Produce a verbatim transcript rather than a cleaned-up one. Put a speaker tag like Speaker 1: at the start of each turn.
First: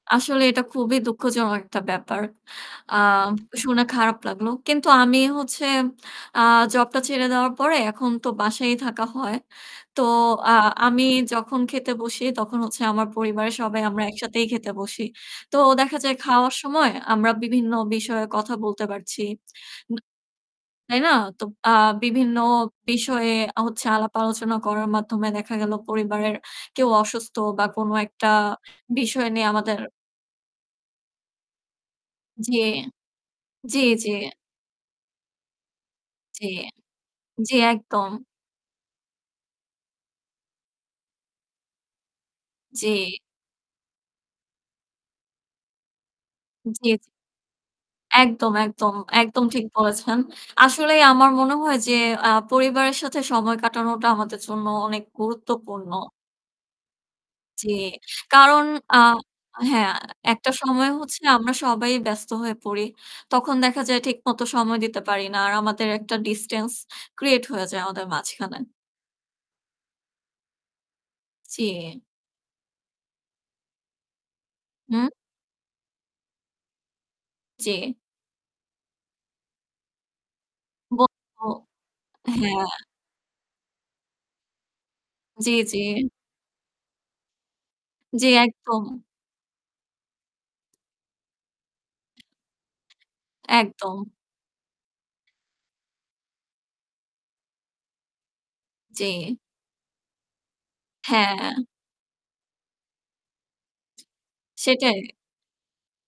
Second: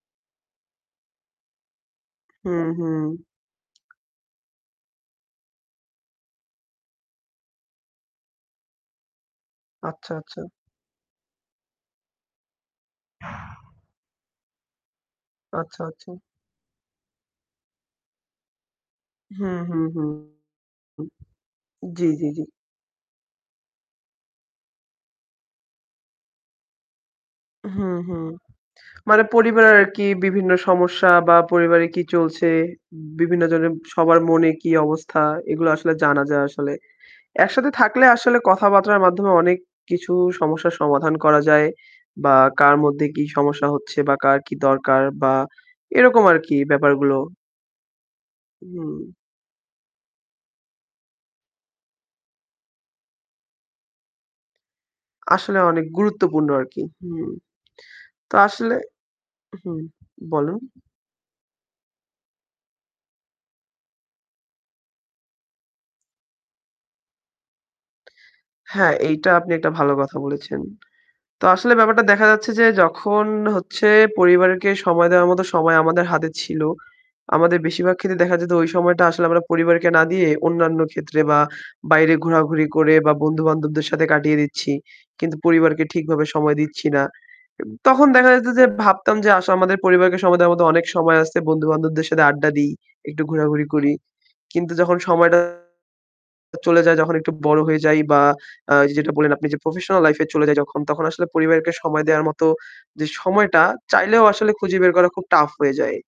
Speaker 1: আসলে এটা খুবই দুঃখজন একটা ব্যাপার।
Speaker 2: হুম,
Speaker 1: আ
Speaker 2: হুম।
Speaker 1: শুনে খারাপ লাগলো। কিন্তু আমি হচ্ছে, আ জবটা ছেড়ে দেওয়ার পরে এখন তো বাসায়ই থাকা হয়। তো
Speaker 2: আচ্ছা, আচ্ছা।
Speaker 1: আ আমি যখন খেতে বসি তখন হচ্ছে আমার পরিবারের সবাই আমরা একসাথেই খেতে বসি। তো
Speaker 2: আচ্ছা,
Speaker 1: দেখা
Speaker 2: আচ্ছা।
Speaker 1: যায় খাওয়ার সময় আমরা বিভিন্ন বিষয়ে কথা বলতে পারছি।
Speaker 2: হুম, হুম,
Speaker 1: উম
Speaker 2: হুম
Speaker 1: তাই না? তো আ
Speaker 2: জি, জি,
Speaker 1: বিভিন্ন
Speaker 2: জি।
Speaker 1: বিষয়ে আ হচ্ছে আলাপ-আলোচনা করার মাধ্যমে দেখা গেল পরিবারের কেউ অসুস্থ বা কোনো
Speaker 2: হুম, হুম।
Speaker 1: একটা
Speaker 2: মানে
Speaker 1: বিষয় নিয়ে
Speaker 2: পরিবার
Speaker 1: আমাদের
Speaker 2: আর কি বিভিন্ন সমস্যা বা পরিবারে কি চলছে,
Speaker 1: জি,
Speaker 2: উম বিভিন্ন জনের
Speaker 1: জি, জি।
Speaker 2: সবার মনে কি অবস্থা, এগুলো আসলে জানা যায়
Speaker 1: জি,
Speaker 2: আসলে।
Speaker 1: জি,
Speaker 2: একসাথে থাকলে
Speaker 1: একদম।
Speaker 2: আসলে কথাবার্তার মাধ্যমে অনেক কিছু সমস্যার সমাধান করা যায় বা কার মধ্যে
Speaker 1: জি।
Speaker 2: কি সমস্যা হচ্ছে বা কার কি দরকার বা এরকম আর কি
Speaker 1: জি, জি।
Speaker 2: ব্যাপারগুলো।
Speaker 1: একদম, একদম,
Speaker 2: হুম।
Speaker 1: একদম, ঠিক বলেছেন। আসলেই আমার মনে হয় যে আ পরিবারের সাথে সময় কাটানোটা আমাদের জন্য অনেক
Speaker 2: আসলে অনেক
Speaker 1: গুরুত্বপূর্ণ।
Speaker 2: গুরুত্বপূর্ণ আর কি। হুম।
Speaker 1: জি।
Speaker 2: তো
Speaker 1: কারণ,
Speaker 2: আসলে
Speaker 1: আ
Speaker 2: হুম,
Speaker 1: হ্যাঁ, আ একটা
Speaker 2: বলুন।
Speaker 1: সময় হচ্ছে আমরা সবাই ব্যস্ত হয়ে পড়ি। তখন দেখা যায় ঠিকমতো সময় দিতে পারি না, আর আমাদের একটা distance create হয়ে যায় আমাদের মাঝখানে।
Speaker 2: হ্যাঁ, এইটা আপনি একটা ভালো কথা বলেছেন। তো আসলে
Speaker 1: জি।
Speaker 2: ব্যাপারটা দেখা যাচ্ছে যে যখন হচ্ছে, পরিবারকে সময়
Speaker 1: উম
Speaker 2: দেওয়ার মতো সময় আমাদের হাতে ছিল, আমাদের
Speaker 1: জি।
Speaker 2: বেশিরভাগ ক্ষেত্রে দেখা যেত ওই সময়টা আসলে আমরা পরিবারকে না দিয়ে অন্যান্য ক্ষেত্রে বা
Speaker 1: বলবো
Speaker 2: বাইরে ঘোরাঘুরি
Speaker 1: হ্যাঁ।
Speaker 2: করে বা বন্ধু-বান্ধবদের সাথে কাটিয়ে দিচ্ছি। কিন্তু
Speaker 1: জি, জি।
Speaker 2: পরিবারকে ঠিকভাবে সময় দিচ্ছি না। এব তখন
Speaker 1: জি,
Speaker 2: দেখা যেত যে
Speaker 1: একদম।
Speaker 2: ভাবতাম যে আস আমাদের পরিবারকে সময়ের মধ্যে অনেক সময় আছে, বন্ধু-বান্ধবদের সাথে আড্ডা দিই, একটু ঘোরাঘুরি করি।
Speaker 1: একদম।
Speaker 2: কিন্তু যখন সময়টা চলে যায়, যখন একটু বড় হয়ে যাই বা আ এই যে যেটা বলেন
Speaker 1: জি।
Speaker 2: আপনি যে professional life-এ চলে যাই তখন, তখন আসলে
Speaker 1: হ্যাঁ।
Speaker 2: পরিবারকে সময় দেওয়ার মতো যে সময়টা, চাইলেও আসলে খুঁজে বের করা
Speaker 1: সেটাই।
Speaker 2: খুব টাফ হয়ে যায়।